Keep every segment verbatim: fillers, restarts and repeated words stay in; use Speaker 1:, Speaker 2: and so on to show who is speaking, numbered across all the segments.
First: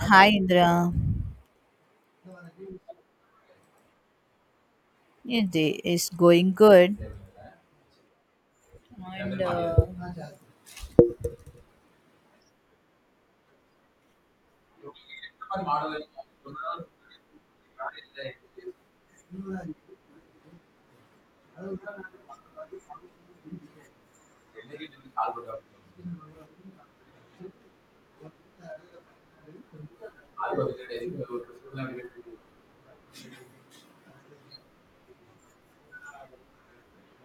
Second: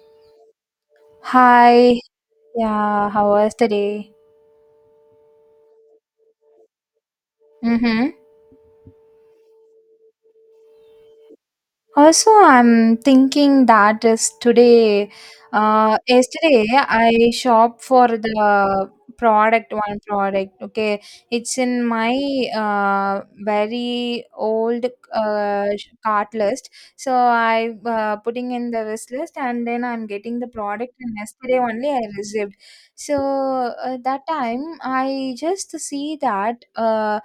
Speaker 1: Hi Indra,
Speaker 2: Hi, yeah, how was the day?
Speaker 1: yeah, day is going good,
Speaker 2: Mm-hmm.
Speaker 1: and uh,
Speaker 2: Also, I'm thinking that is today. Uh, yesterday, I shopped for the product, one product. Okay, it's in my uh, very old uh, sh- cart list. So I uh, putting in the wish list, and then I'm getting the product. And yesterday only I received. So uh, that time I just see that uh,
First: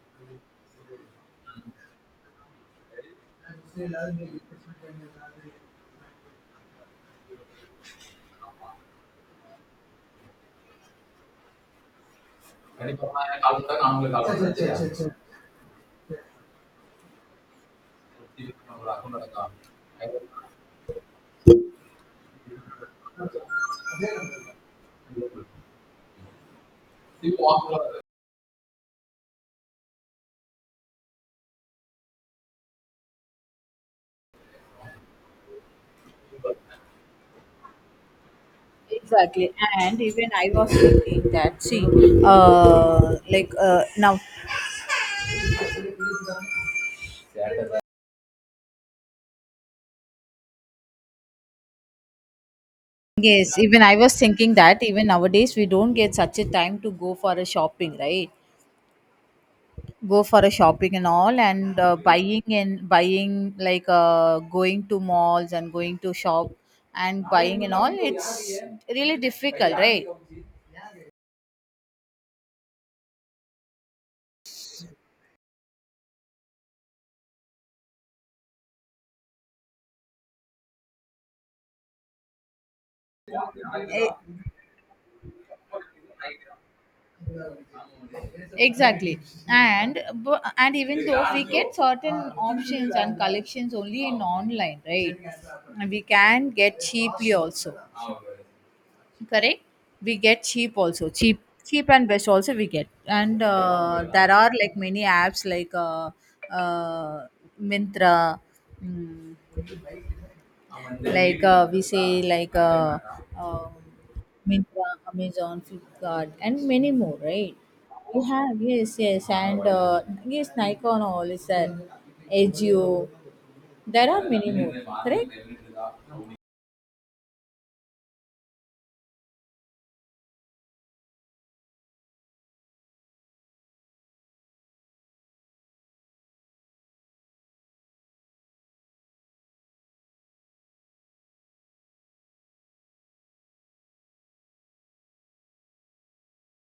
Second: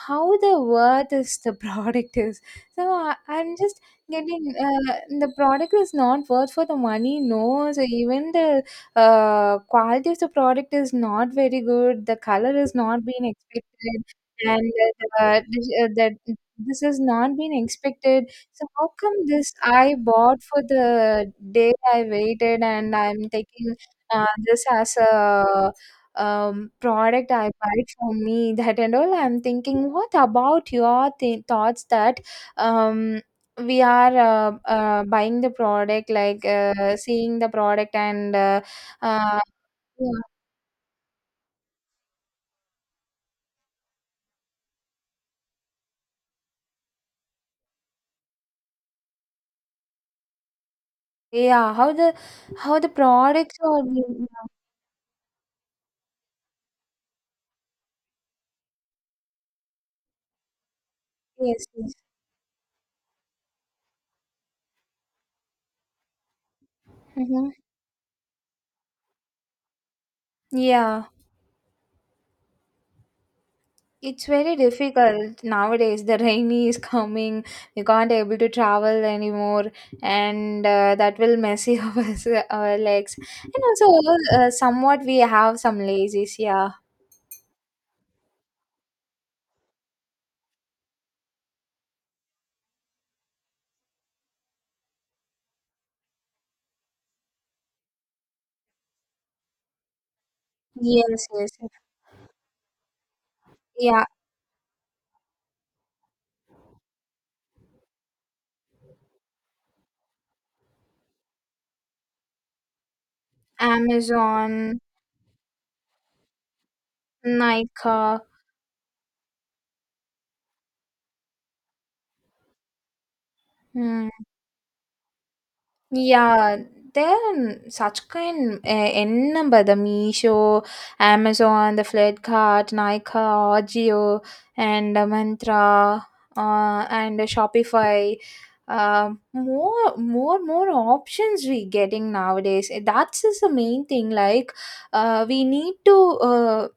Speaker 2: how the worth is the product is. So I, I'm just getting uh, the product is not worth for the money, no. So even the uh, quality of the product is not very good, the color is not being expected, and uh, this, uh, that this has not been expected. So how come this I bought? For the day I waited, and I'm taking uh, this as a um, product I buy for me, that and all. I'm thinking, what about your th- thoughts that um we are uh, uh, buying the product, like uh, seeing the product and uh, uh,
Speaker 1: exactly. And
Speaker 2: yeah,
Speaker 1: even I was thinking that. See, uh, like uh, now,
Speaker 2: yeah, how the how the products
Speaker 1: yes, even
Speaker 2: are
Speaker 1: I was
Speaker 2: being.
Speaker 1: thinking that even nowadays we don't get such a time to go for a shopping, right? Go for a shopping and all,
Speaker 2: Yes,
Speaker 1: and
Speaker 2: yes.
Speaker 1: uh, buying and buying like uh, going to malls and going to shop and
Speaker 2: Hmm.
Speaker 1: buying and all. It's really difficult, right?
Speaker 2: Yeah, it's very difficult nowadays. The rainy is coming. We can't able to travel anymore, and uh, that will messy up us, our legs. And also,
Speaker 1: Eh,
Speaker 2: uh, somewhat we have some lazies. Yeah.
Speaker 1: Exactly, and bu- and even though we get certain options and collections only in online, right? We can get cheaply also, correct? We get cheap also,
Speaker 2: Yes.
Speaker 1: cheap,
Speaker 2: Yes.
Speaker 1: cheap and best also we get, and uh,
Speaker 2: Yeah.
Speaker 1: there are like many apps like uh, uh, Mintra, mm, like uh, we say like uh, um,
Speaker 2: Amazon,
Speaker 1: Myntra, Amazon, Flipkart, and many more, right?
Speaker 2: Nike.
Speaker 1: We have yes, yes, and uh, yes, Nikon all is there, Agio.
Speaker 2: Hmm.
Speaker 1: There are many more, correct?
Speaker 2: Yeah, there are such kind uh, n number: the Meesho, Amazon, the Flipkart, Nika, Ajio, and uh, Mantra, uh, and uh, Shopify. Uh, more, more, more options we getting nowadays. That's is the main thing. Like, uh, we need to. Uh,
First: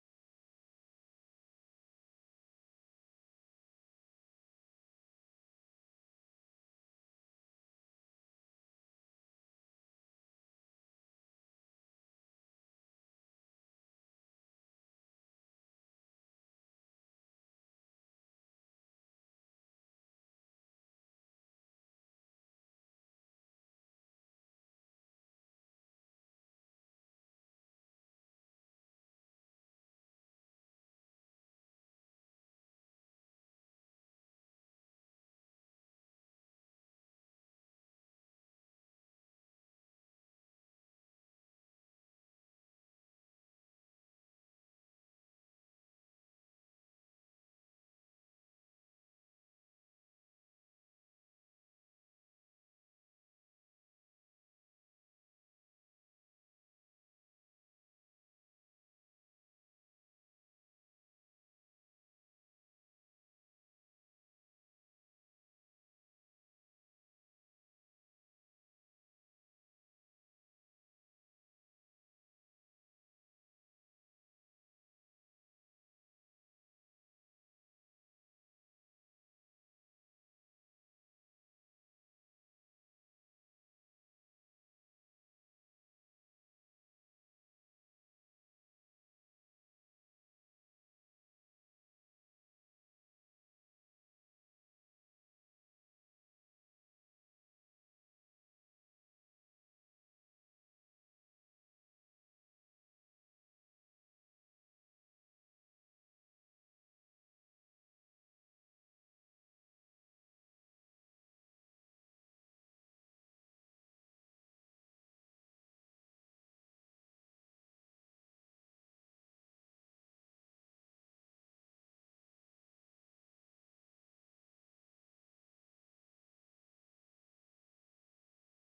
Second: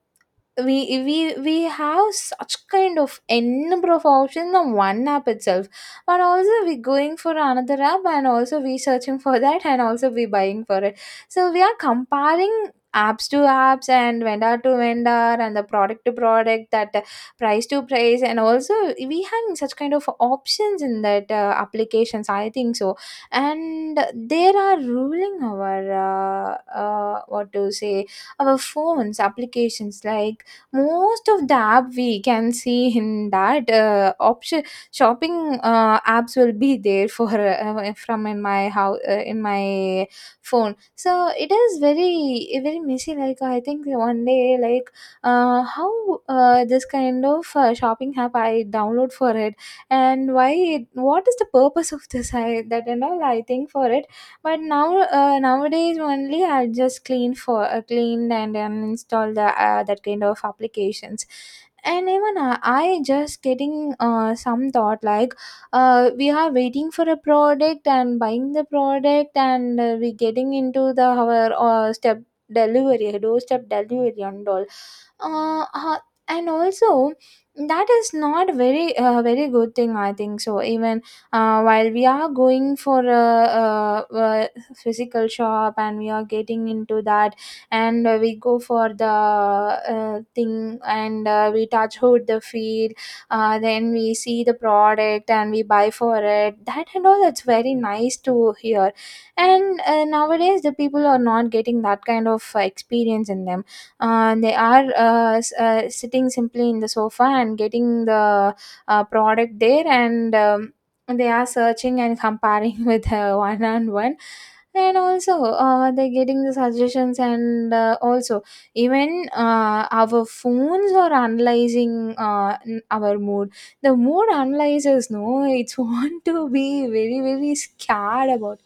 Speaker 2: we we we have such kind of n number of options on one app itself, but also we going for another app, and also we searching for that, and also we buying for it. So we are comparing apps to apps and vendor to vendor and the product to product, that uh, price to price. And also we having such kind of options in that uh, applications, I think so. And there are ruling our uh, uh, what to say, our phones applications, like most of the app we can see in that uh, option. Shopping uh, apps will be there for uh, uh, from in my how uh, in my phone. So it is very very messy. Like, I think one day, like uh, how uh, this kind of uh, shopping app I download for it, and why it, what is the purpose of this, I that and all I think for it. But now, uh, nowadays only I just clean for uh, cleaned and uninstall the uh, that kind of applications. And even I, I just getting uh, some thought, like uh, we are waiting for a product and buying the product, and uh, we getting into the our uh, step delivery, doorstep delivery and all. Uh, uh, and also that is not very uh, very good thing, I think. So even uh, while we are going for a, uh uh physical shop and we are getting into that, and uh, we go for the uh, thing, and uh, we touch hood, the feel, uh, then we see the product and we buy for it, that and all. That's very nice to hear. And uh, nowadays the people are not getting that kind of uh, experience in them. Uh, they are uh, s- uh, sitting simply in the sofa and getting the uh, product there. And um, they are searching and comparing with uh, one on one. And also uh, they're getting the suggestions, and uh, also, even uh, our phones are analyzing uh, n- our mood, the mood analyzers know, it's want to be very very scared about.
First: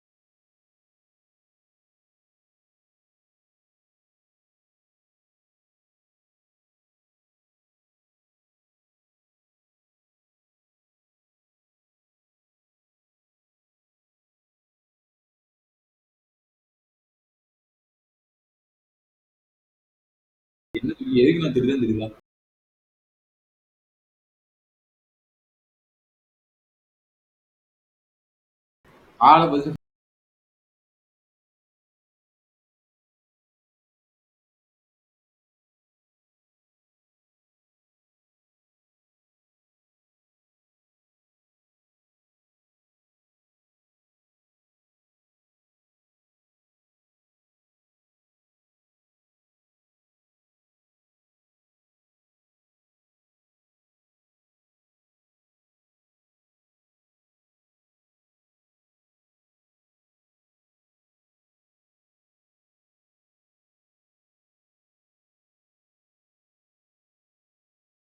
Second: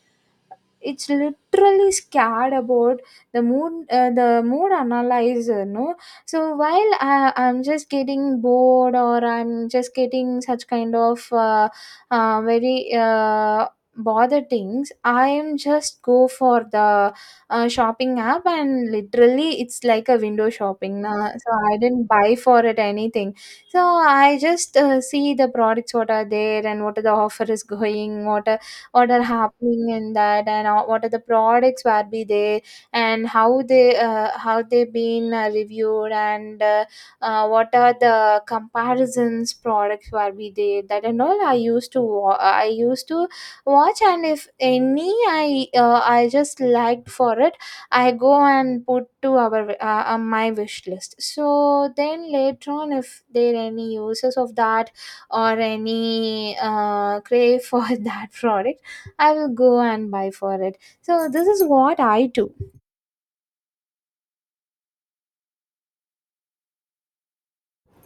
Speaker 2: It's literally scared about the mood, uh, the mood analyzer, no? So while I, i'm just getting bored or I'm just getting such kind of uh, uh, very uh, bother things, I am just go for the uh, shopping app, and literally it's like a window shopping. Uh, so I didn't buy for it anything. So I just uh, see the products, what are there and what are the offer is going, what are what are happening in that, and uh, what are the products where be there, and how they uh, how they been uh, reviewed, and uh, uh, what are the comparisons products where be there, that and all. I used to wa- I used to watch, and if any I uh, I just liked for it, I go and put to our uh, uh, my wish list. So then later on, if there any uses of that or any uh, crave for that product, I will go and buy for it. So this is what I do.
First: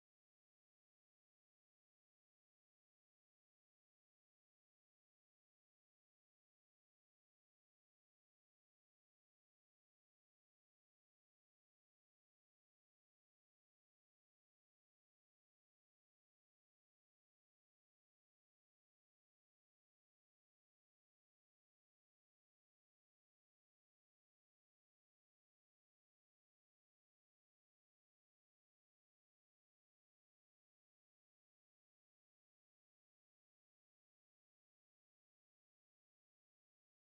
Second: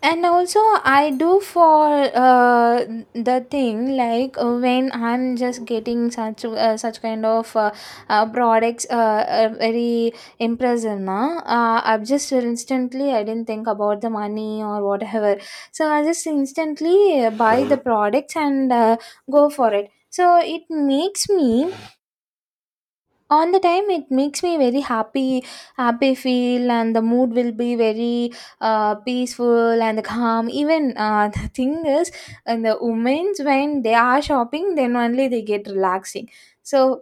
Speaker 2: And also I do for uh, the thing, like uh, when I'm just getting such uh, such kind of uh, uh, products uh, uh, very impressive, na. Uh, I've just instantly I didn't think about the money or whatever. So I just instantly uh, buy the products and uh, go for it. So it makes me, on the time it makes me very happy, happy feel, and the mood will be very uh, peaceful and calm, even uh, the thing is, and the women's when they are shopping, then only they get relaxing. So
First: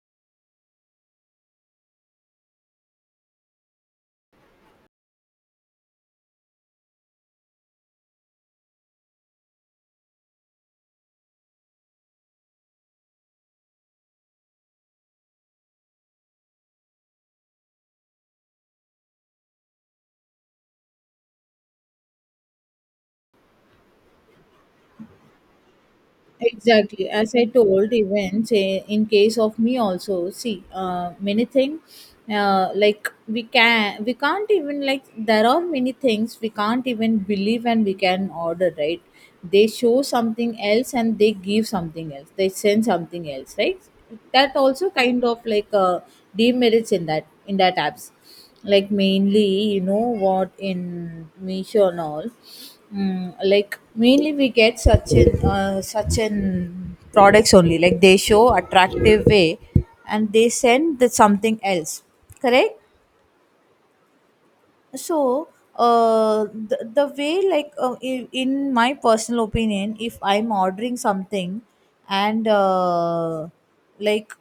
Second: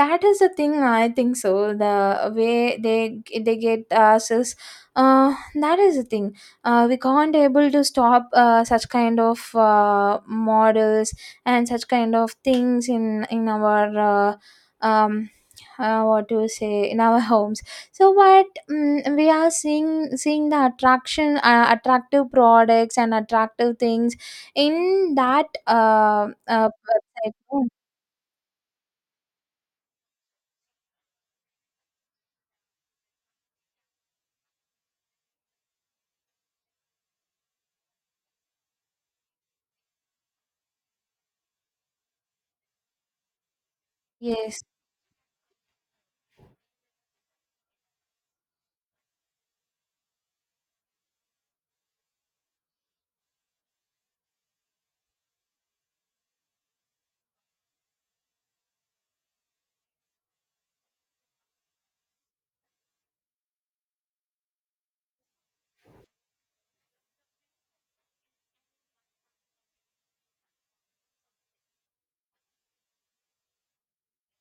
Speaker 2: that is the thing, I think. So the way they they get us is, uh that is the thing. Uh we can't able to stop uh, such kind of uh, models and such kind of things in in our uh, um uh, what to say, in our homes. So but mm we are seeing seeing the attraction, uh, attractive products and attractive things in that uh, uh
Speaker 1: Exactly. As
Speaker 2: website,
Speaker 1: I
Speaker 2: right?
Speaker 1: told, even say in case of me also, see, uh, many things, uh, like we can, we can't even like there are many things we can't even believe and we can order, right? They show something else and they give something else. They send something else, right? That
Speaker 2: Yes.
Speaker 1: also kind of like uh, demerits in that in that apps, like mainly you know what in Meesho and all. Mm, like mainly we get such an uh, such an products only. Like they show attractive way and they send the something else, correct? So uh the, the way like uh, in, in my personal opinion, if I'm ordering something, and uh like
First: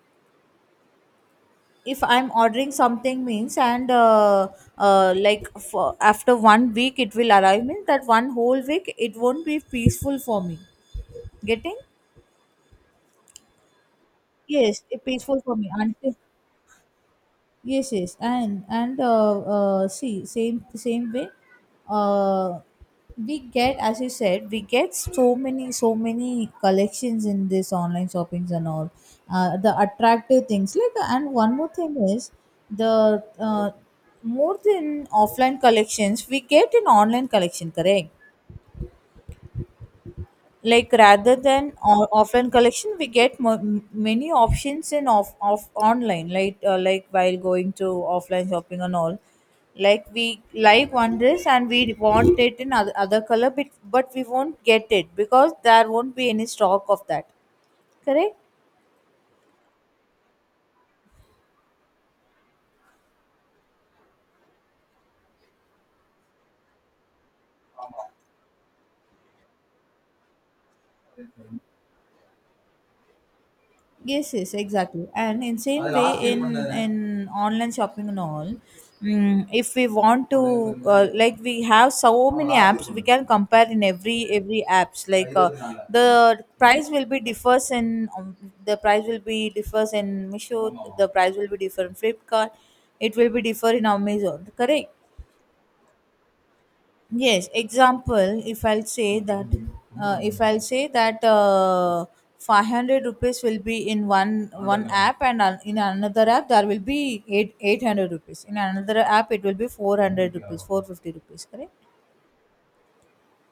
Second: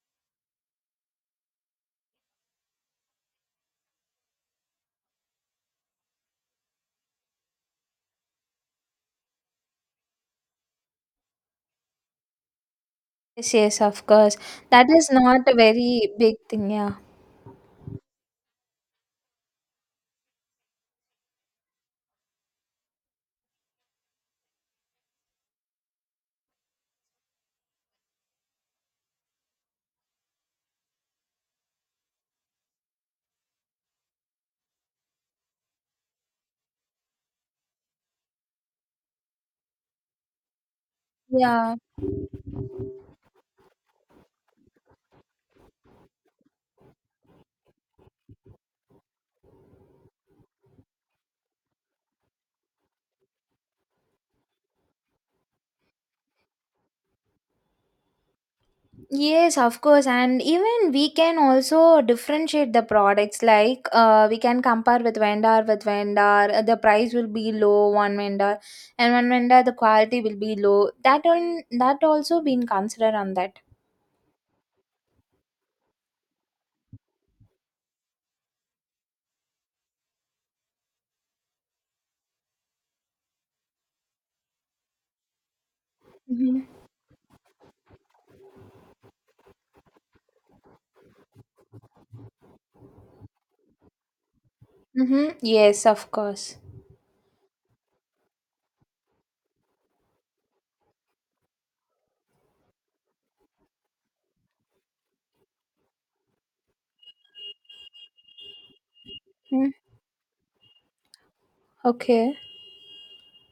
Speaker 1: if I'm ordering something means, and uh, uh, like for after one week it will arrive means that one whole week it won't be peaceful for me getting.
Speaker 2: Yes, yes, of course.
Speaker 1: Yes,
Speaker 2: That
Speaker 1: it
Speaker 2: is
Speaker 1: peaceful
Speaker 2: not
Speaker 1: for
Speaker 2: a
Speaker 1: me
Speaker 2: very
Speaker 1: until,
Speaker 2: big thing, yeah.
Speaker 1: yes, yes, and and uh, uh, see same same way, uh, we get as you said, we get so many so many collections in this online shoppings and all, uh, the attractive things, like and one more thing is the uh, more than offline collections we get in online collection, correct? Like rather than
Speaker 2: Yeah,
Speaker 1: o- offline collection, we get mo- m- many options in off, off online, like uh, like while going to offline shopping and all, like we like one dress and we want it in other, other color, but, but we won't get it because there won't be any stock of that, correct?
Speaker 2: yes, of course. And even we can also differentiate the products, like uh, we can compare with vendor with vendor. uh, The price will be low one vendor, and one vendor the quality will be low. That, on that also been considered on that.
Speaker 1: Yes, yes, exactly. And in same way in in online shopping and all, mm, if we want to uh, like we have so many apps, we can compare in every every apps. Like uh, the
Speaker 2: Mm-hmm.
Speaker 1: price will be differs in, um, the price will be differs in Misho, the price will be different Flipkart, it will be differ in Amazon. Correct.
Speaker 2: Mm-hmm. Yes, of course.
Speaker 1: Yes, example, if I'll say that, uh, if I'll say that uh, five hundred rupees will be in one one app and an- in another app there will be eight, eight hundred rupees. In another app it will be
Speaker 2: Mm.
Speaker 1: four hundred rupees, four fifty rupees, correct?
Speaker 2: Okay.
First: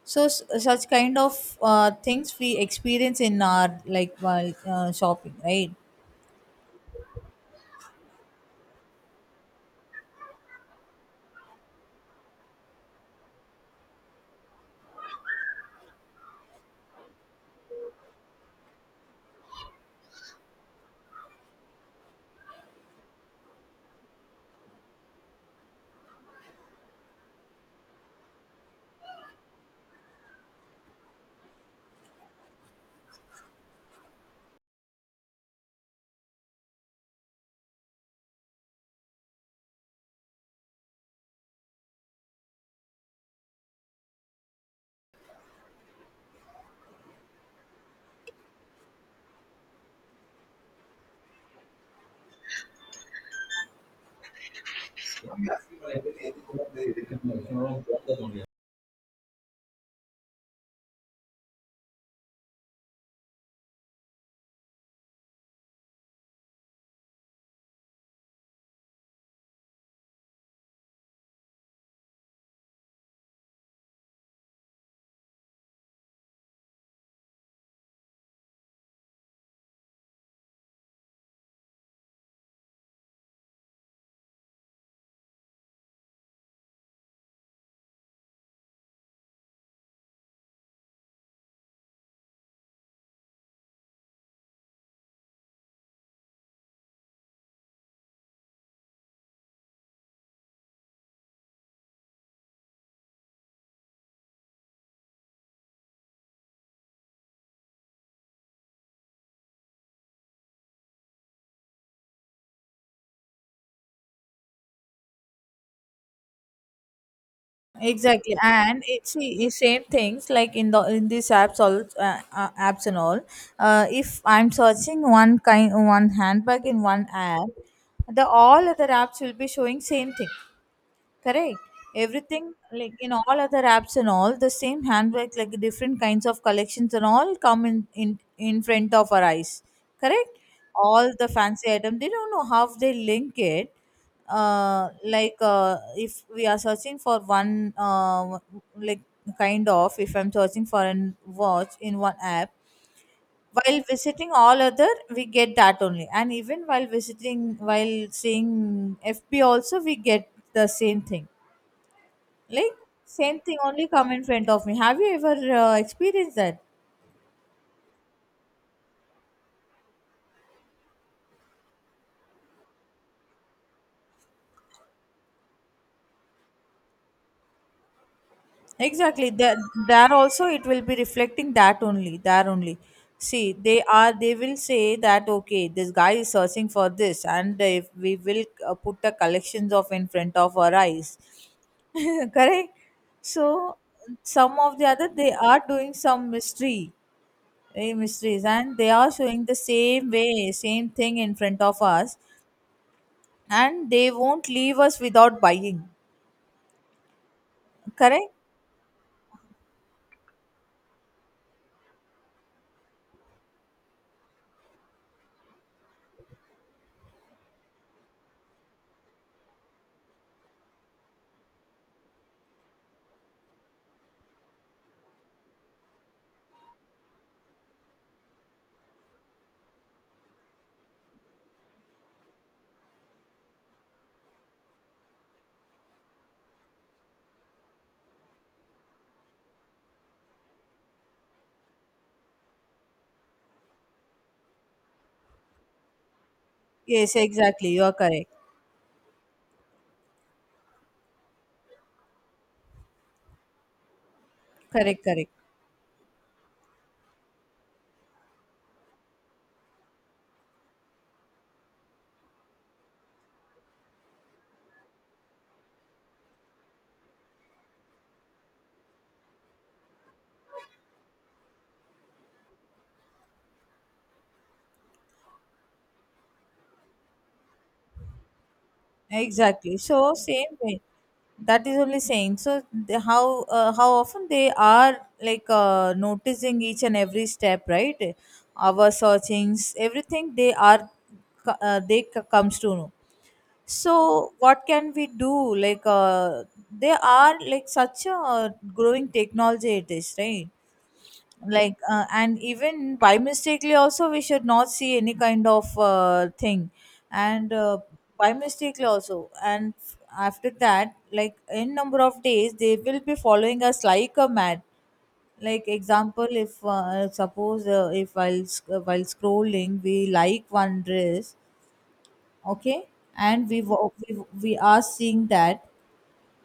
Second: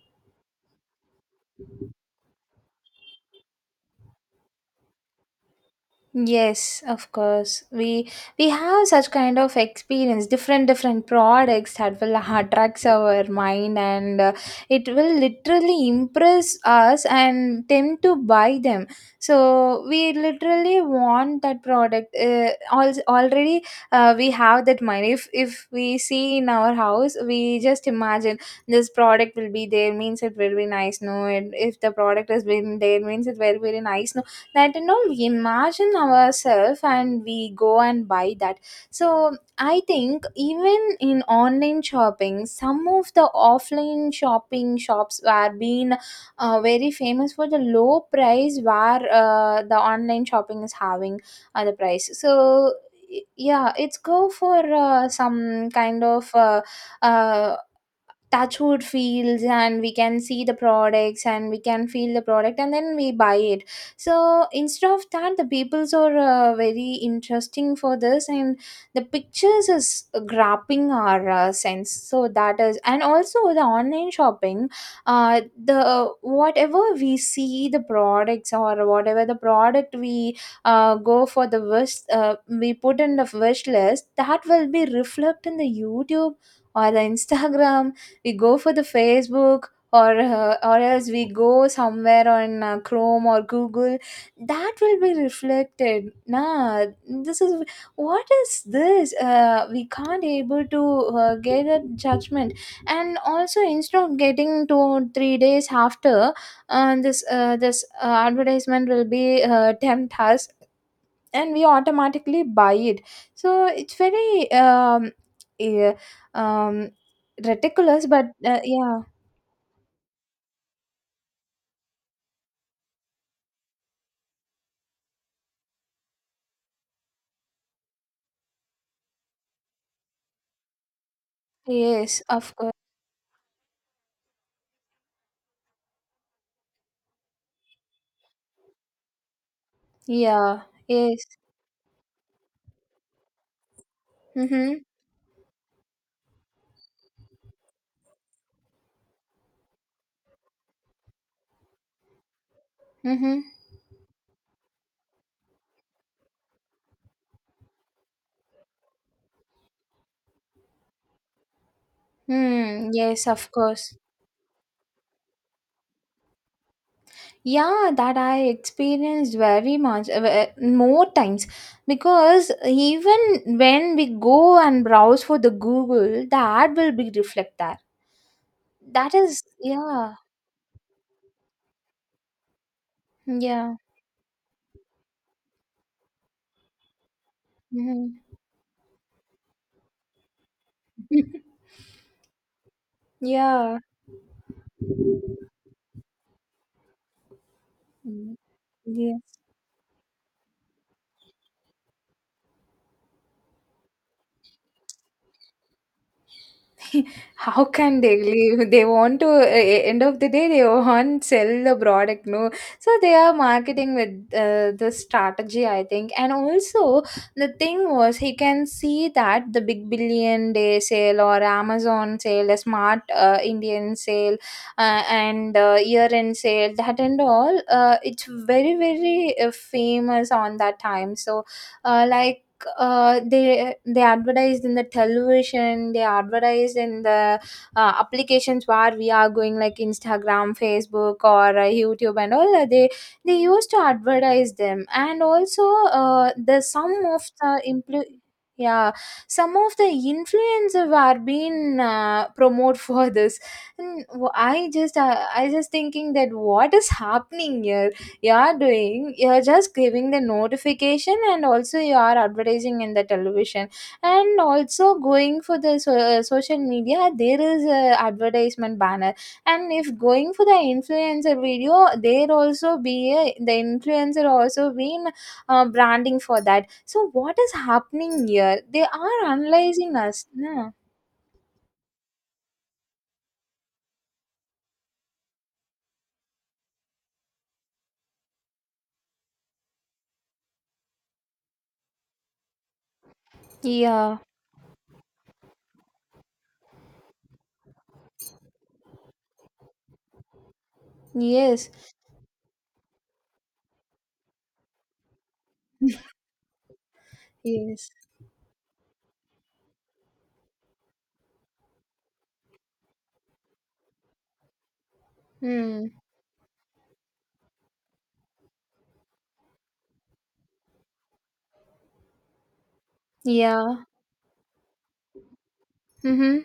Speaker 1: So s- such kind of uh, things we experience in our like while uh, shopping, right?
Speaker 2: Yes, of course. We we have such kind of experience, different different products that will attracts our mind, and uh, it will literally impress us and tempt to buy them. So we literally want that product. Uh, al- already, uh, we have that mind. If if we see in our house, we just imagine this product will be there. Means it will be nice. No, and if the product has been there, means it will be very nice, no? That, you know we imagine ourselves and we go and buy that. So I think, even in online shopping, some of the offline shopping shops were being uh, very famous for the low price, where uh, the online shopping is having uh, the price. So y- yeah, it's go for uh, some kind of uh, uh, touch wood feels, and we can see the products and we can feel the product and then we buy it. So instead of that, the peoples are uh, very interesting for this, and the pictures is grabbing our uh, sense. So that is. And also the online shopping, uh, the whatever we see the products, or whatever the product we uh, go for the wish uh, we put in the wish list, that will be reflected in the YouTube or the Instagram. We go for the Facebook, or uh, or else we go somewhere on uh, Chrome or Google, that will be reflected, nah. This is, what is this, uh, we can't able to uh, get a judgment. And also, instead of getting two or three days after, uh, this uh, this uh, advertisement will be uh, tempt us, and we automatically buy it. So it's very um eh, um ridiculous, but
Speaker 1: Exactly,
Speaker 2: uh,
Speaker 1: and
Speaker 2: yeah.
Speaker 1: it's the same things like in the in these apps all uh, uh, apps and all. Uh, if I'm searching one kind one handbag in one app, the all other apps will be showing same thing. Correct.
Speaker 2: Yes,
Speaker 1: Everything
Speaker 2: of course.
Speaker 1: like in all other apps and all the same handbag like different kinds of collections and all come in in in front of our eyes. Correct.
Speaker 2: Yeah.
Speaker 1: All
Speaker 2: Yes.
Speaker 1: the fancy item they don't know how they link it.
Speaker 2: Mm-hmm.
Speaker 1: Uh, like uh, if we are searching for one uh, like kind of if I'm searching for an watch in one app,
Speaker 2: Mm-hmm.
Speaker 1: while visiting all other we get that only, and even while visiting while seeing fb also we get the same thing, like
Speaker 2: Mm, yes
Speaker 1: same
Speaker 2: of
Speaker 1: thing only
Speaker 2: course.
Speaker 1: come in front of me. Have you ever uh, experienced that?
Speaker 2: Yeah, that I experienced very much, uh, uh, more times. Because even when we go and browse for the Google, the ad will be reflect that. That
Speaker 1: Exactly,
Speaker 2: is,
Speaker 1: there there
Speaker 2: yeah,
Speaker 1: also it will be reflecting that only, there only. See
Speaker 2: yeah.
Speaker 1: they are, they will say that okay, this guy is searching for this, and if
Speaker 2: Mm-hmm.
Speaker 1: we will uh, put the collections of in front of our eyes. Correct. So
Speaker 2: Yeah.
Speaker 1: some of the other, they are doing some mystery, eh,
Speaker 2: Mm,
Speaker 1: mysteries, and they are
Speaker 2: yeah.
Speaker 1: showing the same way same thing in front of us, and they won't leave us without buying.
Speaker 2: How can they
Speaker 1: Correct.
Speaker 2: leave? They want to, uh, end of the day, they want sell the product, no? So they are marketing with uh, the strategy, I think. And also, the thing was, he can see that the Big Billion Day sale or Amazon sale, the Smart uh, Indian sale, uh, and uh, year end sale, that and all, uh, it's very, very uh, famous on that time. So, uh, like, uh, they they advertised in the television, they advertised in the uh, applications where we are going, like Instagram, Facebook, or uh, YouTube and all. uh, they they used to advertise them. And also, uh, the some
Speaker 1: Yes,
Speaker 2: of the
Speaker 1: exactly, you are
Speaker 2: impl-
Speaker 1: correct.
Speaker 2: yeah, some of the influencer were being uh, promote for this. And w- i just
Speaker 1: Correct,
Speaker 2: uh,
Speaker 1: correct.
Speaker 2: i just thinking that what is happening here. You are doing, you're just giving the notification, and also you are advertising in the television, and also going for the so, uh, social media, there is a advertisement banner. And if going for the influencer video, there also be a, the influencer also been uh, branding for that. So what is happening here, they are
Speaker 1: Exactly.
Speaker 2: analyzing
Speaker 1: So
Speaker 2: us,
Speaker 1: same
Speaker 2: nah?
Speaker 1: way. That is only saying. So the, how uh, how often they are like uh, noticing each and every step, right? Our searchings, everything they are co- uh, they c- comes to know.
Speaker 2: Yeah,
Speaker 1: So what can we do? Like uh, they are like such a growing technology it is, right?
Speaker 2: yes,
Speaker 1: Like uh, and even by mistakenly also we should not see any kind of uh, thing, and uh,
Speaker 2: yes.
Speaker 1: by mistakenly also. And f- after that like in number of days they will be following us like a mad. Like
Speaker 2: Hmm.
Speaker 1: example, if uh, suppose uh, if while sc- uh, while scrolling we like one dress, okay, and we
Speaker 2: Yeah.
Speaker 1: wa- we, we are seeing that
Speaker 2: Mm-hmm.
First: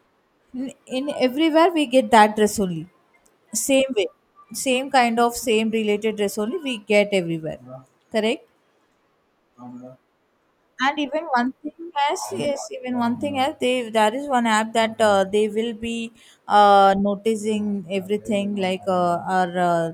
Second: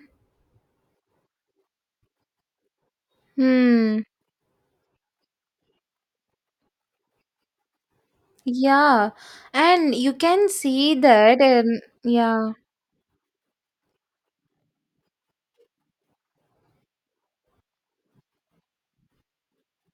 Speaker 1: in in everywhere we get that dress only, same
Speaker 2: Hmm.
Speaker 1: way same kind of same related dress only we get everywhere, correct?
Speaker 2: Yeah, and you can see
Speaker 1: And even
Speaker 2: that
Speaker 1: one thing
Speaker 2: in,
Speaker 1: else,
Speaker 2: yeah.
Speaker 1: yes, even one thing else, they, there is one app that uh, they will be uh, noticing everything like uh, our uh,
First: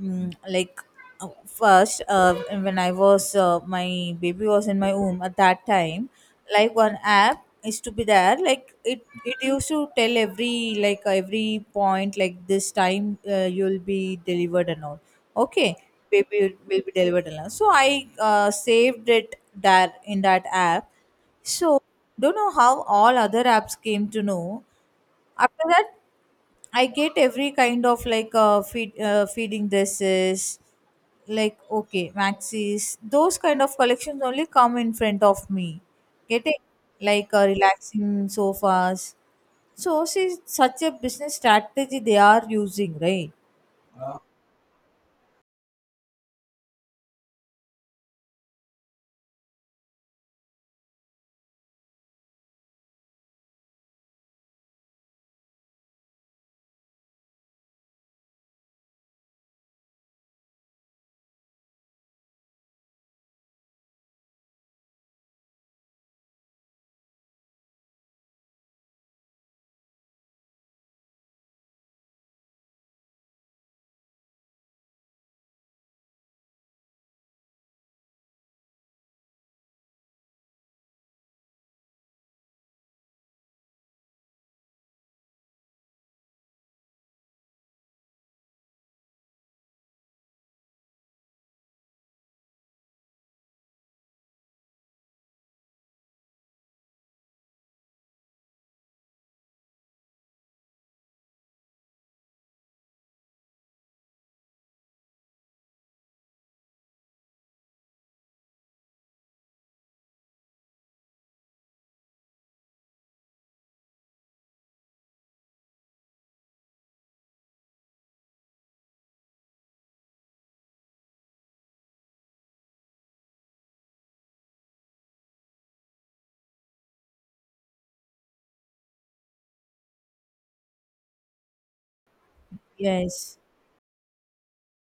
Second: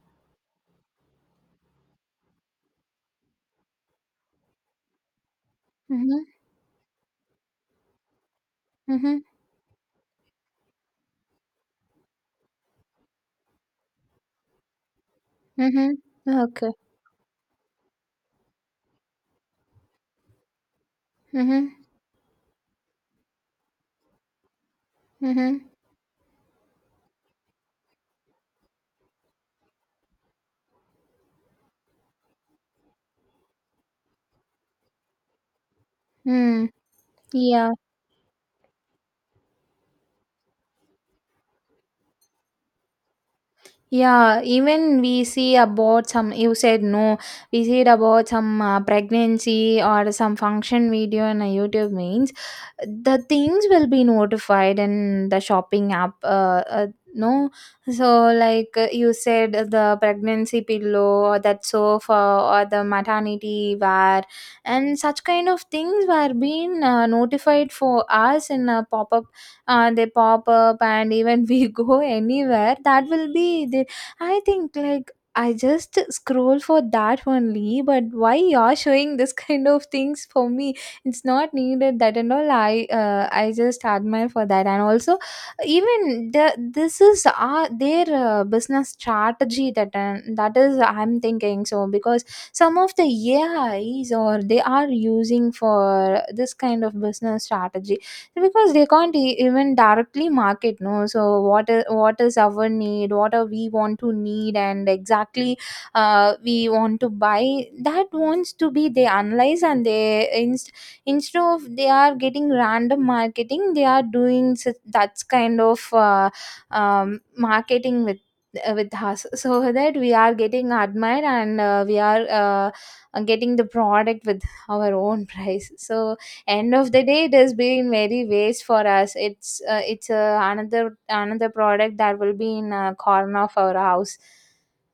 Speaker 1: mm, like uh, first uh, when I was uh, my baby was in my womb at that time,
Speaker 2: Mhm.
Speaker 1: like one app is to be there, like it
Speaker 2: Mhm.
Speaker 1: it used to tell every, like every point, like this time uh, you'll be delivered and all, okay,
Speaker 2: Mhm.
Speaker 1: baby will
Speaker 2: Okay.
Speaker 1: will be delivered and all. So I uh, saved it there in that app.
Speaker 2: Mhm.
Speaker 1: So don't know how all other apps came to know. After
Speaker 2: Mhm.
Speaker 1: that I get every kind of like uh, feed, uh, feeding dresses, like okay, maxis. Those kind of collections only come in front of me. Get it?
Speaker 2: Mm.
Speaker 1: Like uh,
Speaker 2: Yeah.
Speaker 1: relaxing sofas. So, see, such a business strategy they are using, right?
Speaker 2: Yeah, even we see about some, you said no, we see it about some uh, pregnancy or some function video in a YouTube means the things will be notified in the shopping app. Uh, uh, no, so like uh, you said, uh, the pregnancy pillow or that sofa or the maternity wear and such kind of things were being uh, notified for us in a pop up. Uh, they pop up, and even we go anywhere, that will be the, I think, like, I just scroll for that only, but why you're showing this kind of things for me? It's not needed that and all. I uh, i just admire for that, and also even the, this is uh, their uh, business strategy that uh, that is I'm thinking, so because some of the AIs or they are using for this kind of business strategy, because they can't e- even directly market, no. So what is, what is our need, what are we want to need, and exactly uh, we want to buy, that wants to be, they analyze. And they inst- instead of they are getting random marketing, they are doing such, that kind of uh, um, marketing with uh, with us, so that we are getting admired, and uh, we are uh, getting the product with our own price. So end of the day, it has been very waste for us. It's uh, it's uh, another another product that will be in a
Speaker 1: Yes.
Speaker 2: corner of our house.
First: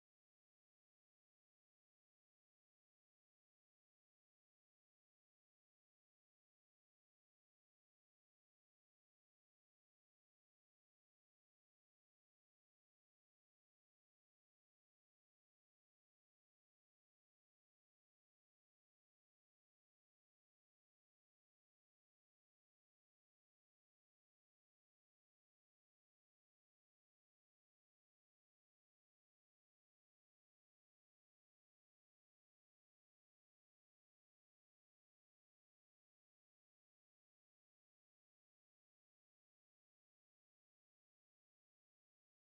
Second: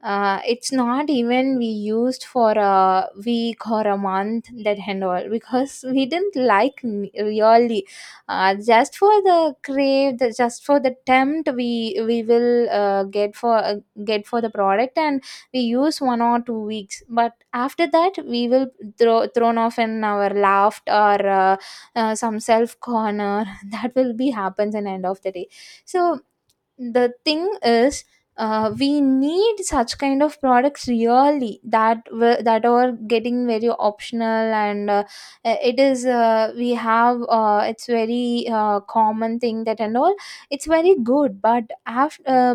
Speaker 2: uh, It's not even we used for a week or a month, that and all, because we didn't like n- really uh, just for the crave, the, just for the tempt, we we will uh, get for uh, get for the product, and we use one or two weeks. But after that, we will throw thrown off in our laughed, or uh, uh, some self corner, that will be happens in end of the day. So the thing is, uh, we need such kind of products really, that were- that are getting very optional, and uh, it is uh, we have, uh, it's very uh, common thing, that and all. It's very good, but after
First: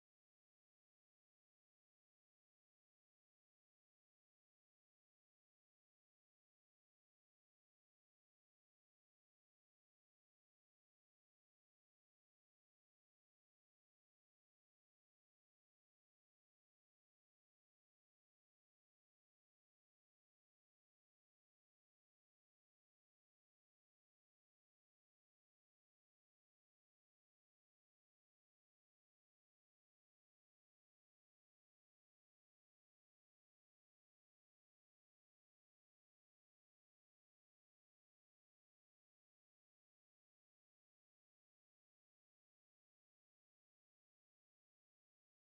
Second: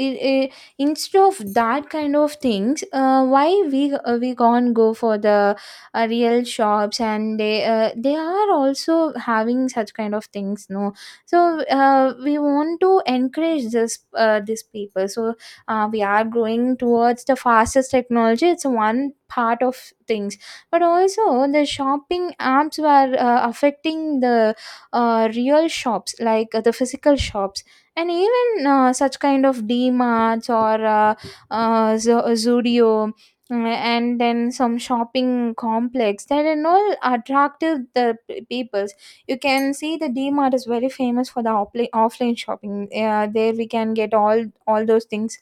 Speaker 2: i- i- instead of that kind of things, uh, why we uh, we can't go for the uh, real shops? And they uh, they are also having such kind of things, no. So uh, we want to encourage this, uh, these people. So uh, we are growing towards the fastest technology, it's one part of things. But also, the shopping apps were uh, affecting the uh, real shops, like uh, the physical shops, and even uh, such kind of demarts or uh, uh, zo- Zudio, mm, and then some shopping complex, that are all attractive the p- peoples. You can see the Dmart is very famous for the offline offline shopping. Uh, there we can get all all those things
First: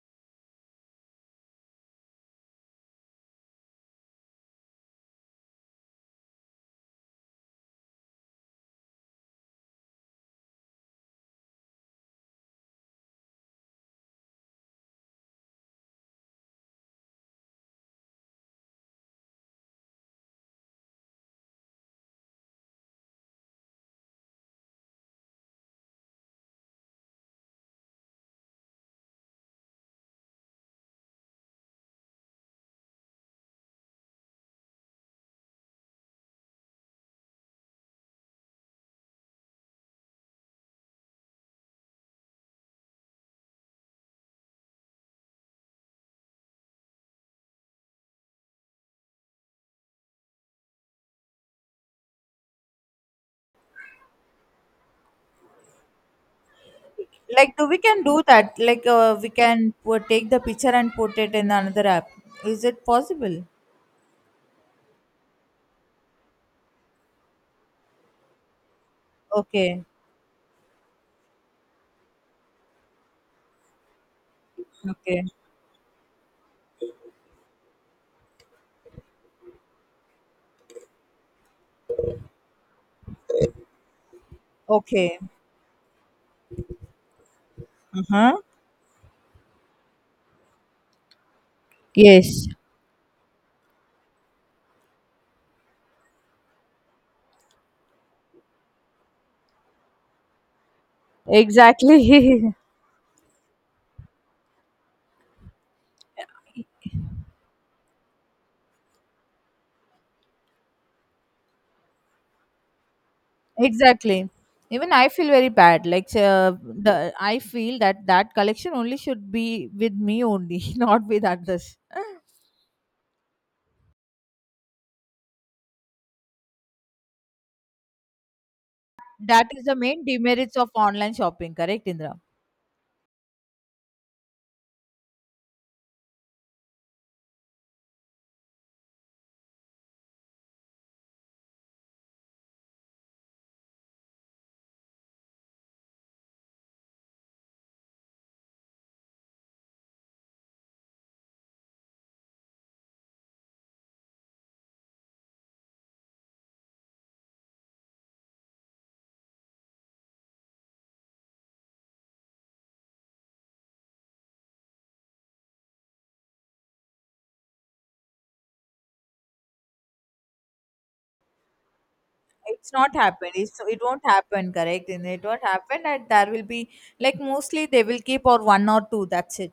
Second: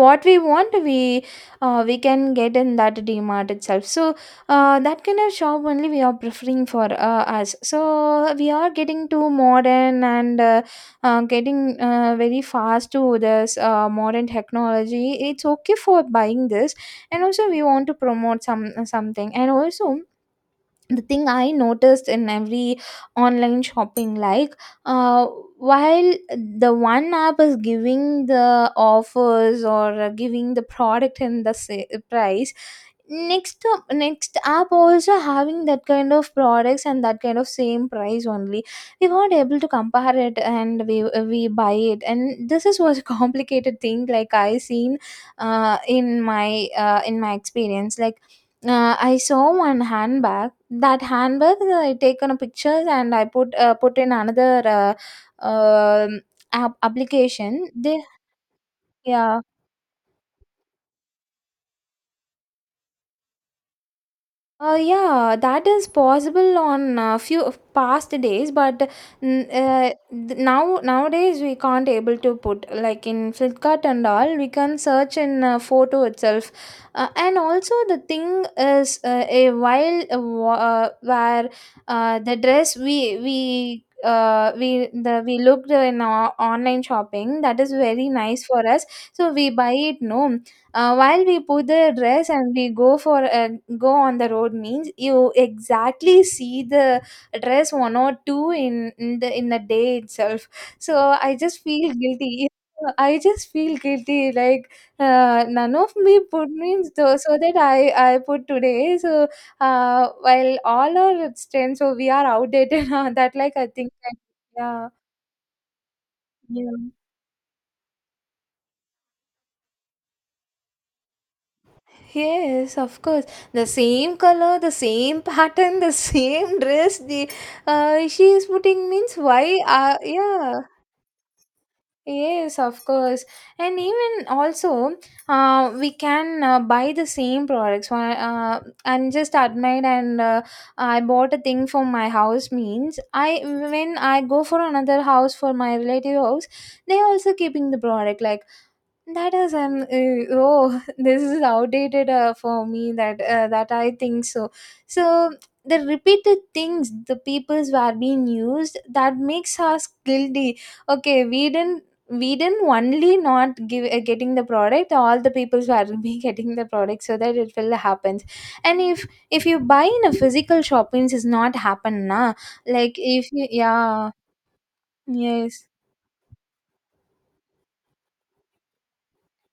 Speaker 2: what we want. We uh, we can get in that Dmart itself. So uh, that kind of shop only we are preferring for uh, us, so we are getting too modern, and uh, uh, getting uh, very fast to this uh, modern technology. It's okay for buying this, and also we want to promote some something. And also, the thing I noticed in every online shopping, like, uh, while the one app is giving the offers, or uh, giving the product and the sa- price, next up- next app also having that kind of products and that kind of same price only. We weren't able to compare it, and we we buy it. And this is was a complicated thing, like I seen uh, in my uh, in my experience. Like uh, I saw one handbag, that handbag, uh, I taken a pictures, and I put uh, put in another uh, um app
Speaker 1: Like, do
Speaker 2: application.
Speaker 1: we
Speaker 2: They
Speaker 1: can do that? Like, uh, we
Speaker 2: yeah.
Speaker 1: can put, take the picture and put it in another app. Is it possible?
Speaker 2: Uh, yeah, that is possible on a few of past days, but mm,
Speaker 1: Okay.
Speaker 2: uh, th- now nowadays we can't able to put like in Flipkart and all. We can search
Speaker 1: Okay.
Speaker 2: in uh, photo itself, uh, and also the thing is uh, a while uh, wa- uh, where uh, the dress we we. Uh, we
Speaker 1: Okay.
Speaker 2: the we looked in our online shopping, that is
Speaker 1: Uh
Speaker 2: very
Speaker 1: huh.
Speaker 2: nice for us, so we buy it, no. Uh, while we put the dress,
Speaker 1: Yes.
Speaker 2: and we go for uh, go on the road means, you exactly see the dress one or two in, in the in the day itself. So I just feel guilty.
Speaker 1: Exactly.
Speaker 2: I just feel guilty. Like, uh, none of me put means though, so that I I put today. So uh, while all our strengths, so we are outdated on that, like I think, that,
Speaker 1: Exactly,
Speaker 2: yeah,
Speaker 1: even I feel very bad, like uh,
Speaker 2: yeah.
Speaker 1: the I feel that that collection only should be with me only, not with others.
Speaker 2: Yes, of course. The same color, the same pattern, the same dress. The uh, she is putting means
Speaker 1: That
Speaker 2: why?
Speaker 1: is the
Speaker 2: Uh,
Speaker 1: main demerits
Speaker 2: yeah.
Speaker 1: of online shopping, correct, Indra?
Speaker 2: Yes, of course. And even also, uh, we can uh, buy the same products. Why- Uh, I'm just admired, and uh, I bought a thing for my house. Means I, when I go for another house for my relative house, they also keeping the product like that is an uh, oh, this is outdated uh, for me, that uh, that I think so. So the repeated things, the peoples were being used, that makes us guilty. Okay, we didn't we didn't only not give uh, getting the product. All the peoples were be getting the product, so that it will happen. And if if you buy in a physical shopping, is not happen, na.
Speaker 1: It's not
Speaker 2: Like if
Speaker 1: happened,
Speaker 2: you,
Speaker 1: it's, it won't
Speaker 2: yeah.
Speaker 1: happen, correct Indra? It won't
Speaker 2: Yes.
Speaker 1: happen, and there will be like mostly they will keep or one or two, that's it.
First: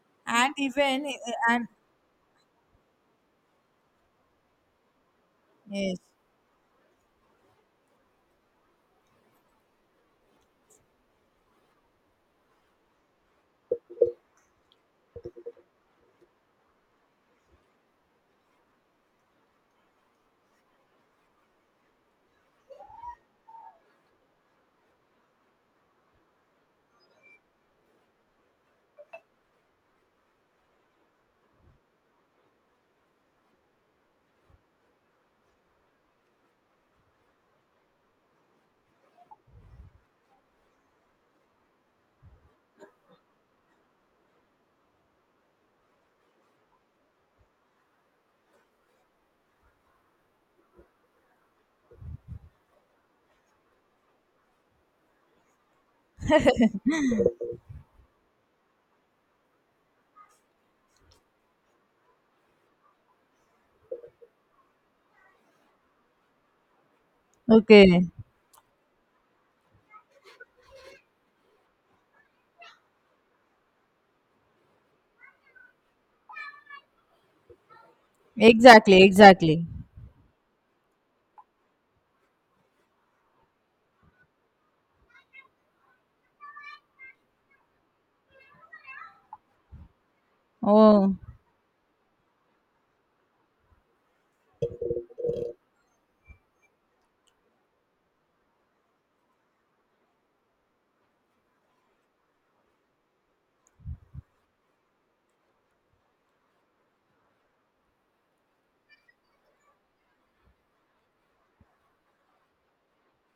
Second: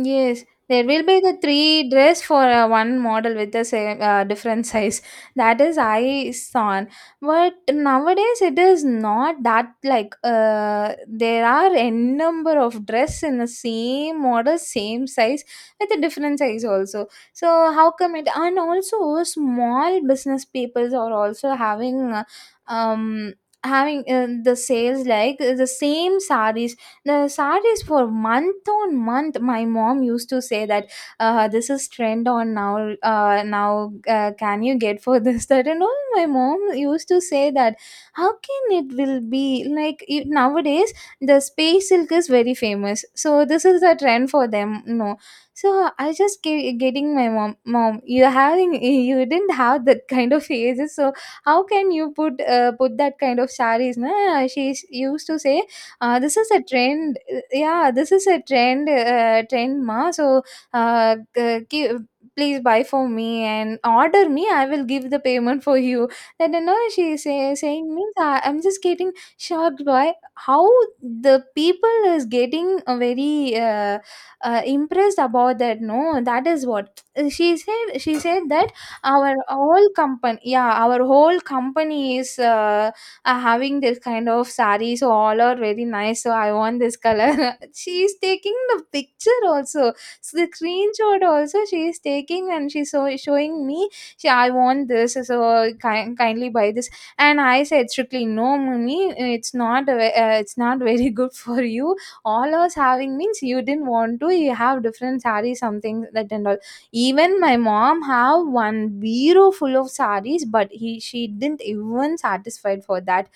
Speaker 2: Yes,
Speaker 1: And
Speaker 2: there will
Speaker 1: even,
Speaker 2: be
Speaker 1: eh,
Speaker 2: the
Speaker 1: and
Speaker 2: three dress for uh, one model with the same uh, different size. That is
Speaker 1: yes,
Speaker 2: I saw, but nowadays it is not that, like uh, there are n number of dress in the same model, same size, with a different size also. So how come it? And also small business peoples are also having uh, um having uh, the sales, like uh, the same sarees, the sarees for month on month. My mom used to say that, uh, this is trend on now. Uh, now uh, can you get for this, that and all? My mom used to say that, how can it will be like you, nowadays the space silk is very famous, so this is the trend for them, no. So i just ge- getting my mom, mom you're having, you didn't have that kind of ages, so how can you put uh, put that kind of sarees, nah? She used to say, uh, this is a trend. Uh, Yeah, this is a trend. Uh, trend, ma. So, uh, g- give, please buy for me and order me, I will give the payment for you. That, you know, she say saying
Speaker 1: okay,
Speaker 2: means, I, I'm just getting shocked by how the people is getting uh, very uh, uh, impressed about that. No, that is what she said. She said that
Speaker 1: exactly,
Speaker 2: our
Speaker 1: exactly,
Speaker 2: whole company, yeah, our whole company is. Uh, are having this kind of saree, so all are very nice. So I want this color. She is taking the picture also, so the
Speaker 1: oh,
Speaker 2: screenshot also she is taking, and she's so showing me. She, I want this, so ki- kindly buy this. And I said strictly no, mummy, it's not. A ve- Uh, it's not very good for you. All us having means, you didn't want to. You have different saree, something that and all. Even my mom have one bureau full of sarees, but he she didn't even satisfied for that.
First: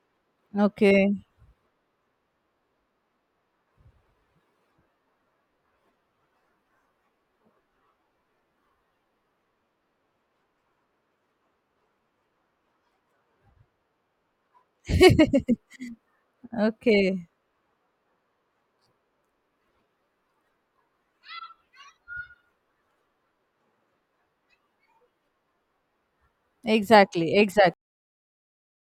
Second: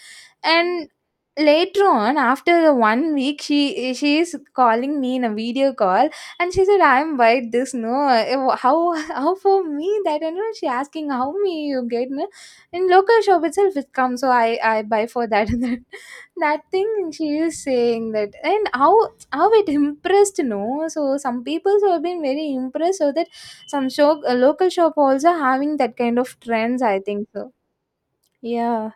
Speaker 2: And
Speaker 1: okay.
Speaker 2: later on, after the one week, she she is calling me in a video call, and she said, I'm white this no. Uh, how how for me, that you know, she asking, how me you get, no? In local shop itself it comes, so i i buy for that, and that, that thing
Speaker 1: Okay.
Speaker 2: she is saying. That, and how how it impressed, no? So some people have been very impressed, so that some shop, a local shop also having that kind of trends, I think
Speaker 1: Exactly,
Speaker 2: so.
Speaker 1: exactly,
Speaker 2: Yeah,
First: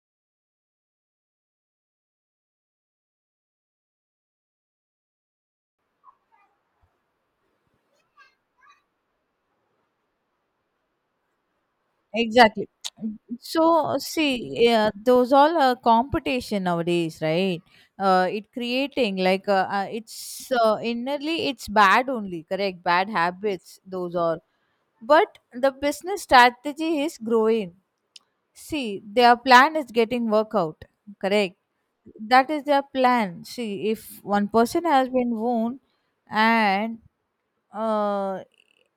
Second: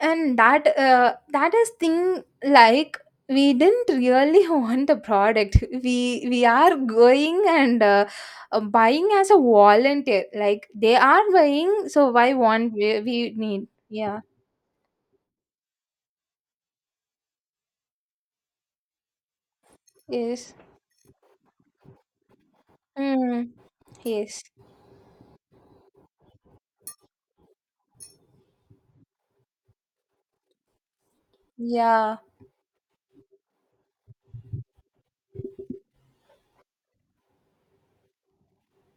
Speaker 2: and that uh, that is thing, like, we didn't really want the product, we we are going, and uh, uh, buying as a volunteer, like they are buying, so why
Speaker 1: exactly.
Speaker 2: want we, we need,
Speaker 1: So
Speaker 2: yeah.
Speaker 1: see, yeah, those all are competition nowadays, right? Uh, it creating like uh, uh, it's
Speaker 2: Yes.
Speaker 1: uh, innerly it's bad only, correct? Bad
Speaker 2: Mm.
Speaker 1: habits, those are.
Speaker 2: Yes.
Speaker 1: But the business strategy is growing. See, their plan is getting workout, correct?
Speaker 2: Yeah.
Speaker 1: That is their plan. See, if one person has been wound and uh,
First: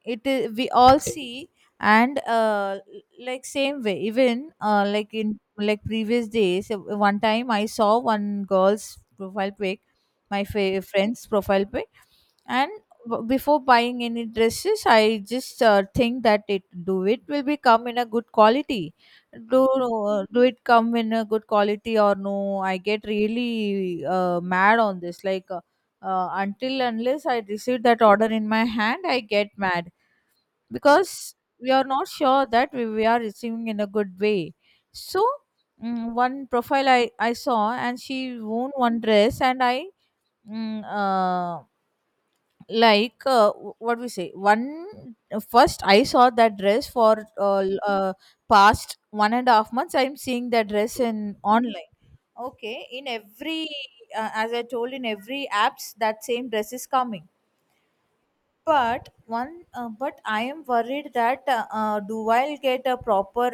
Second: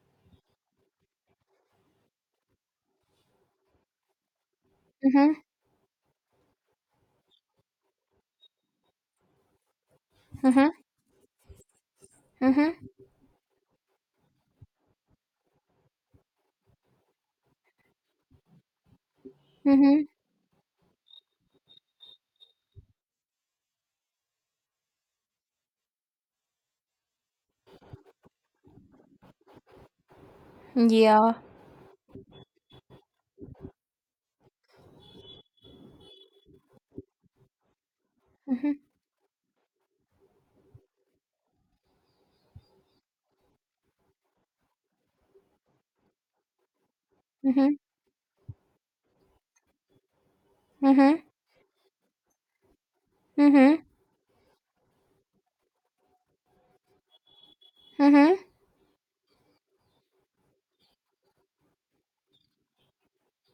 Speaker 1: it is we all see, and uh, l- like same way, even uh, like
Speaker 2: Mm-hmm.
Speaker 1: in, like previous days uh, one time I saw one girl's profile pic, my
Speaker 2: Mm-hmm.
Speaker 1: fa- friend's profile pic, and
Speaker 2: Mm-hmm.
Speaker 1: w- before buying any dresses I just uh, think that it, do it will be come in a good quality, do
Speaker 2: Mm-hmm.
Speaker 1: uh, do it come in a good quality or no. I get really uh, mad on this, like uh, uh, until unless I receive that order in my hand, I get mad
Speaker 2: Yeah.
Speaker 1: because we are not sure that we, we are receiving in a good way. So, mm, one profile I, I saw, and she
Speaker 2: Mm-hmm.
Speaker 1: won one dress, and I, mm, uh, like uh, w- what we say one, first I saw that dress for uh,
Speaker 2: Mm-hmm.
Speaker 1: l- uh, past one and a half months. I'm seeing that dress
Speaker 2: Mm-hmm.
Speaker 1: in online. Okay, in every
Speaker 2: Mm-hmm.
Speaker 1: uh, as I told in every apps that same dress is coming,
Speaker 2: Mm-hmm.
Speaker 1: but one uh, but I am worried that uh, uh, do I get a proper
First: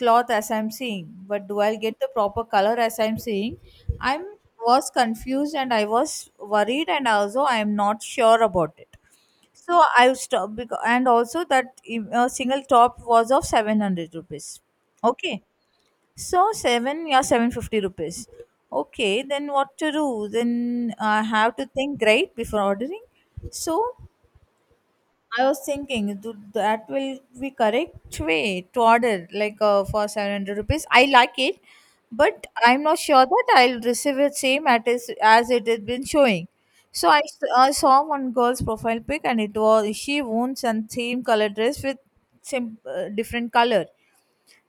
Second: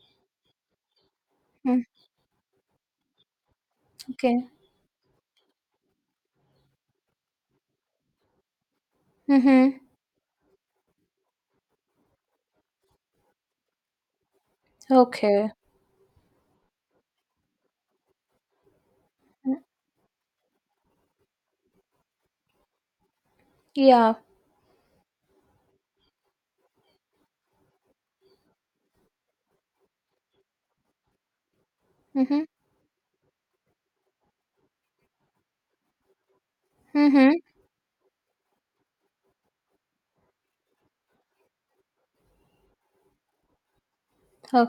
Speaker 1: cloth as I'm seeing, but do I
Speaker 2: Mm.
Speaker 1: get the proper color as I'm seeing. I'm
Speaker 2: Okay.
Speaker 1: was confused and I was worried and also I am not sure about it.
Speaker 2: Mm-hmm.
Speaker 1: So I stopped, because, and also that uh, single top was of seven hundred rupees, okay.
Speaker 2: Okay.
Speaker 1: So seven, yeah, seven fifty rupees, okay, then
Speaker 2: Mm.
Speaker 1: what to do, then I have to think, right, before ordering. So
Speaker 2: Yeah.
Speaker 1: I was thinking th- that will be correct way to order, like uh, for seven hundred rupees. I like it,
Speaker 2: Mm-hmm.
Speaker 1: but I'm not sure that I'll receive it same at is, as it has been showing. So I,
Speaker 2: Mm-hmm.
Speaker 1: s- I saw one girl's profile pic and it was she owns and same color dress with sim uh, different color.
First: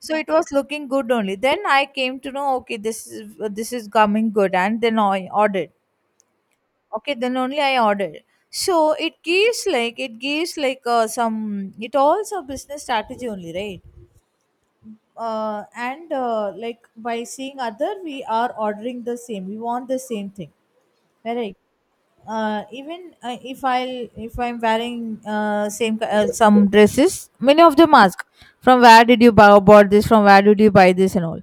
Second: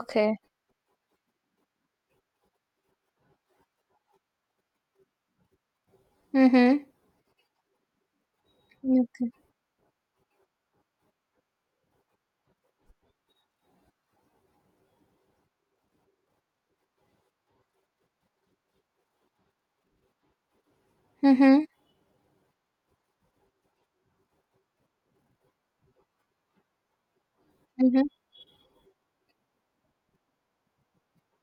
Speaker 1: So it was looking good only. Then I came to know okay, this is, this is coming good, and then I ordered.
Speaker 2: Mm-hmm.
Speaker 1: Okay, then only I ordered. So it
Speaker 2: Okay.
Speaker 1: gives like it gives like uh, some it also business strategy only, right? Uh, and uh, like by seeing other, we are ordering the same. We want the same thing, correct?
Speaker 2: Mm-hmm.
Speaker 1: Uh, even uh, if I if I'm wearing uh, same ki- uh, some dresses, many of them
Speaker 2: Mm-hmm.
Speaker 1: ask from where did you buy bought this? From where did you buy this and all?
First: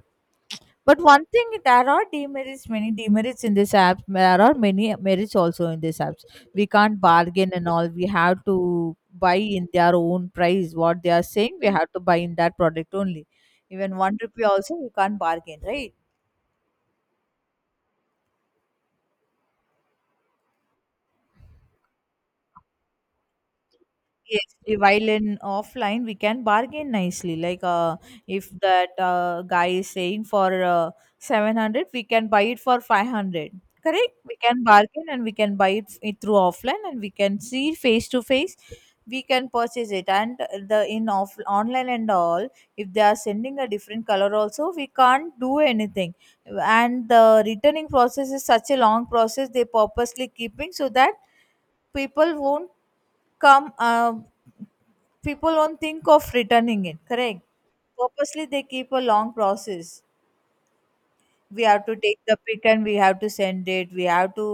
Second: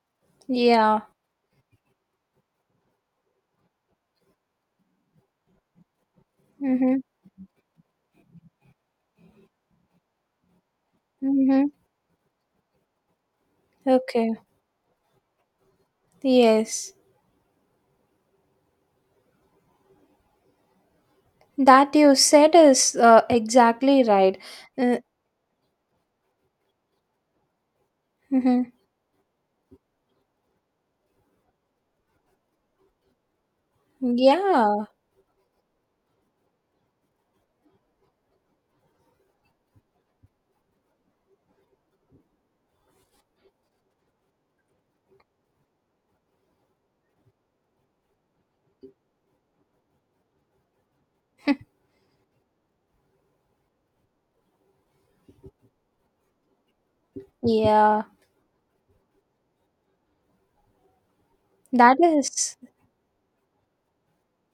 Speaker 1: But
Speaker 2: Yeah.
Speaker 1: one thing, there are demerits, many demerits in this apps. There are many merits also in this apps. We can't
Speaker 2: Mm-hmm.
Speaker 1: bargain and all. We have to buy in their own price. What they are saying, we
Speaker 2: Mm-hmm.
Speaker 1: have to buy in that product only. Even one
Speaker 2: Okay.
Speaker 1: rupee also, we can't bargain, right?
Speaker 2: Yes. That you said is uh, exactly right.
Speaker 1: Yes, i-
Speaker 2: Uh,
Speaker 1: while in offline, we can bargain nicely. Like, uh, if
Speaker 2: mm-hmm.
Speaker 1: that uh, guy is saying for uh, seven hundred, we can buy it for five hundred. Correct? We can
Speaker 2: Yeah.
Speaker 1: bargain and we can buy it, f- it through offline and we can see face to face. We can purchase it. And the in off online and all, if they are sending a different color also, we can't do anything. And the returning process is such a long process, they purposely keeping so that people won't come uh, people won't think of returning it, correct?
Speaker 2: Yeah.
Speaker 1: Purposely they keep a long process. We have to
Speaker 2: That
Speaker 1: take the
Speaker 2: is.
Speaker 1: pic and we have to send it. We have to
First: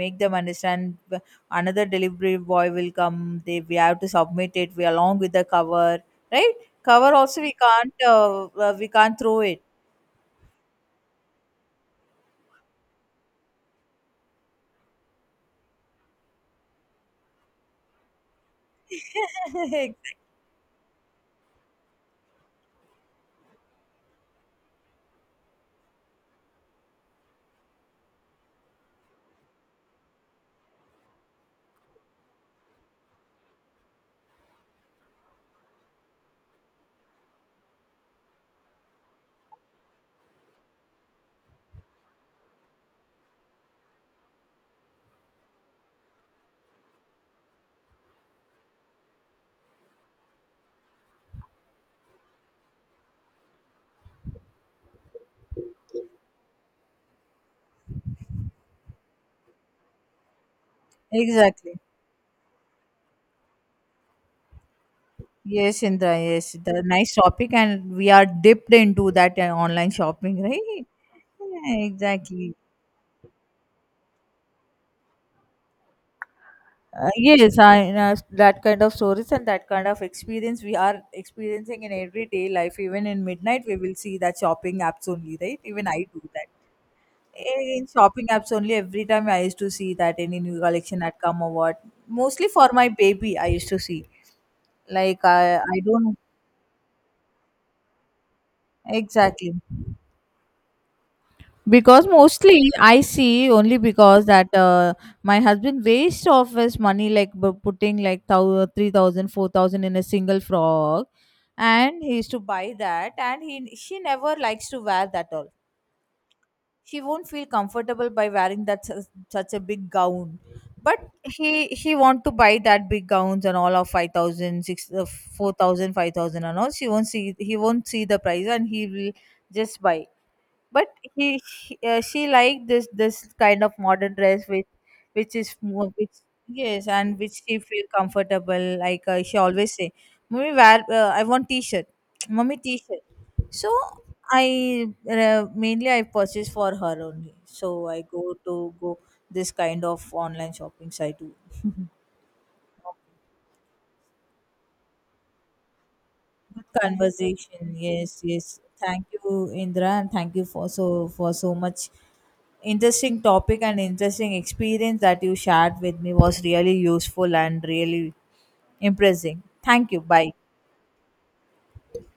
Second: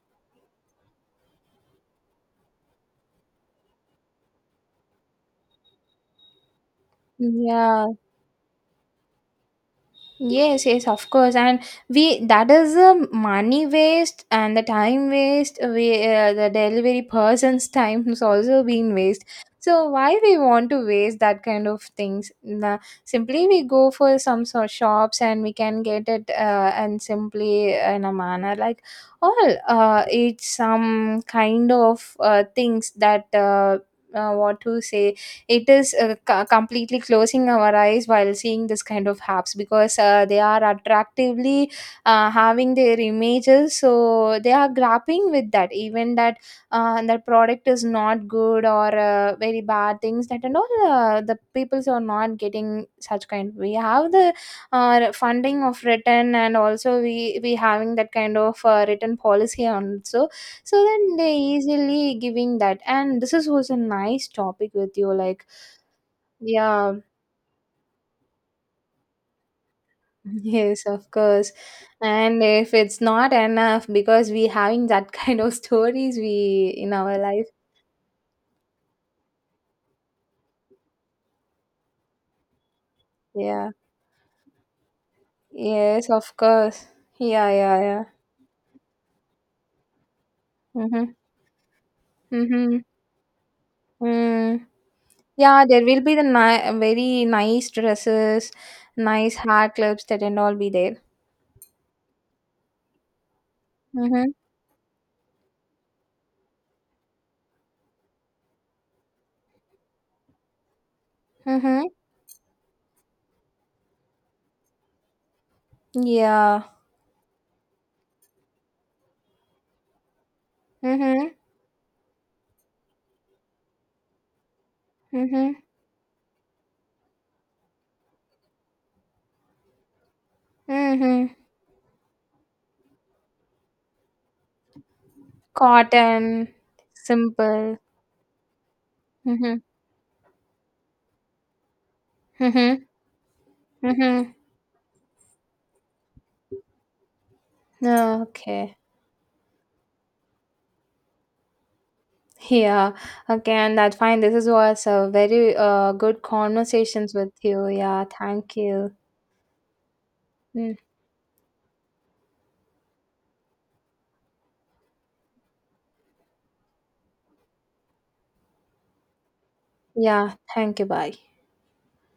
Speaker 1: make them understand. B- another delivery boy will come, they we have to submit it, we along with the cover, right? Cover also we
Speaker 2: Yeah.
Speaker 1: can't uh, uh, we can't throw it.
Speaker 2: Yes, yes, of course, and we that is the money waste and the time waste. We uh, The delivery person's time is also being waste. So why we want to waste that kind of things? Nah, simply we go for some sort shops and we can get it, uh, and simply in a manner, like all, uh, it's some kind of uh, things that uh, uh, what to say, it is uh, co- completely closing our eyes while seeing this kind of apps, because uh, they are attractively uh, having their images, so they are grappling with that, even that uh, that product is not good, or uh, very bad things, that and all, uh, the peoples are not getting such kind. We have the uh, funding of written, and also we we having that kind of uh, written policy also, so then they
Speaker 1: Exactly.
Speaker 2: easily giving that. And this is was a nice topic with you, like,
Speaker 1: Yes, Indra, yes, the
Speaker 2: yeah.
Speaker 1: nice topic, and we are dipped into that uh, online shopping, right?
Speaker 2: Yes, of course.
Speaker 1: Yeah,
Speaker 2: And
Speaker 1: exactly.
Speaker 2: if it's not enough, because we having that kind of stories we in
Speaker 1: Uh,
Speaker 2: our life.
Speaker 1: yes, I, uh, that kind of stories and that kind of experience we are experiencing in everyday life. Even in midnight,
Speaker 2: Yeah,
Speaker 1: we will see that shopping apps only, right? Even I
Speaker 2: yes,
Speaker 1: do
Speaker 2: of
Speaker 1: that.
Speaker 2: course. Yeah,
Speaker 1: Eh,
Speaker 2: yeah,
Speaker 1: In
Speaker 2: yeah.
Speaker 1: shopping apps only, every time I used to see that any new collection
Speaker 2: Mm-hmm.
Speaker 1: had come or what. Mostly for
Speaker 2: Mm-hmm.
Speaker 1: my baby, I used to see.
Speaker 2: Mm.
Speaker 1: Like, I,
Speaker 2: Yeah,
Speaker 1: I
Speaker 2: there will be
Speaker 1: don't
Speaker 2: the ni- very nice dresses, nice
Speaker 1: exactly.
Speaker 2: hair clips, that and all be there.
Speaker 1: Because mostly I see only
Speaker 2: Mm-hmm.
Speaker 1: because that uh, my husband waste of his money like bu- putting like thou- three thousand in a single frock,
Speaker 2: Mm-hmm.
Speaker 1: and he used to buy that, and he she never likes to wear that all.
Speaker 2: Yeah.
Speaker 1: She won't feel comfortable by wearing that such, such a big gown. But
Speaker 2: Mm-hmm.
Speaker 1: he he want to buy that big gowns and all of five thousand six 6 uh,
Speaker 2: Mm-hmm.
Speaker 1: four thousand, and all she won't see he won't see the price, and he will just buy. But
Speaker 2: Mm-hmm.
Speaker 1: he, he uh, she liked this this kind of modern dress which which is more, which,
Speaker 2: Cotton,
Speaker 1: yes, and which she
Speaker 2: simple.
Speaker 1: feel comfortable like uh, she
Speaker 2: Mhm.
Speaker 1: always say, "Mommy wear, uh, I want t-shirt." Mommy
Speaker 2: Mhm.
Speaker 1: t-shirt. So
Speaker 2: Mhm.
Speaker 1: I uh, mainly I purchase for her only, so I go to
Speaker 2: Okay.
Speaker 1: go this kind of online shopping site.
Speaker 2: Yeah. Okay, and that's fine. This is was a very uh good
Speaker 1: Good
Speaker 2: conversations with
Speaker 1: conversation.
Speaker 2: you. Yeah.
Speaker 1: Yes, yes.
Speaker 2: Thank you.
Speaker 1: Thank you, Indra, and thank you for
Speaker 2: Mm.
Speaker 1: so for so much interesting topic and interesting experience that you shared with me. Was really useful and really impressing. Thank you. Bye.
Speaker 2: Yeah. Thank you. Bye.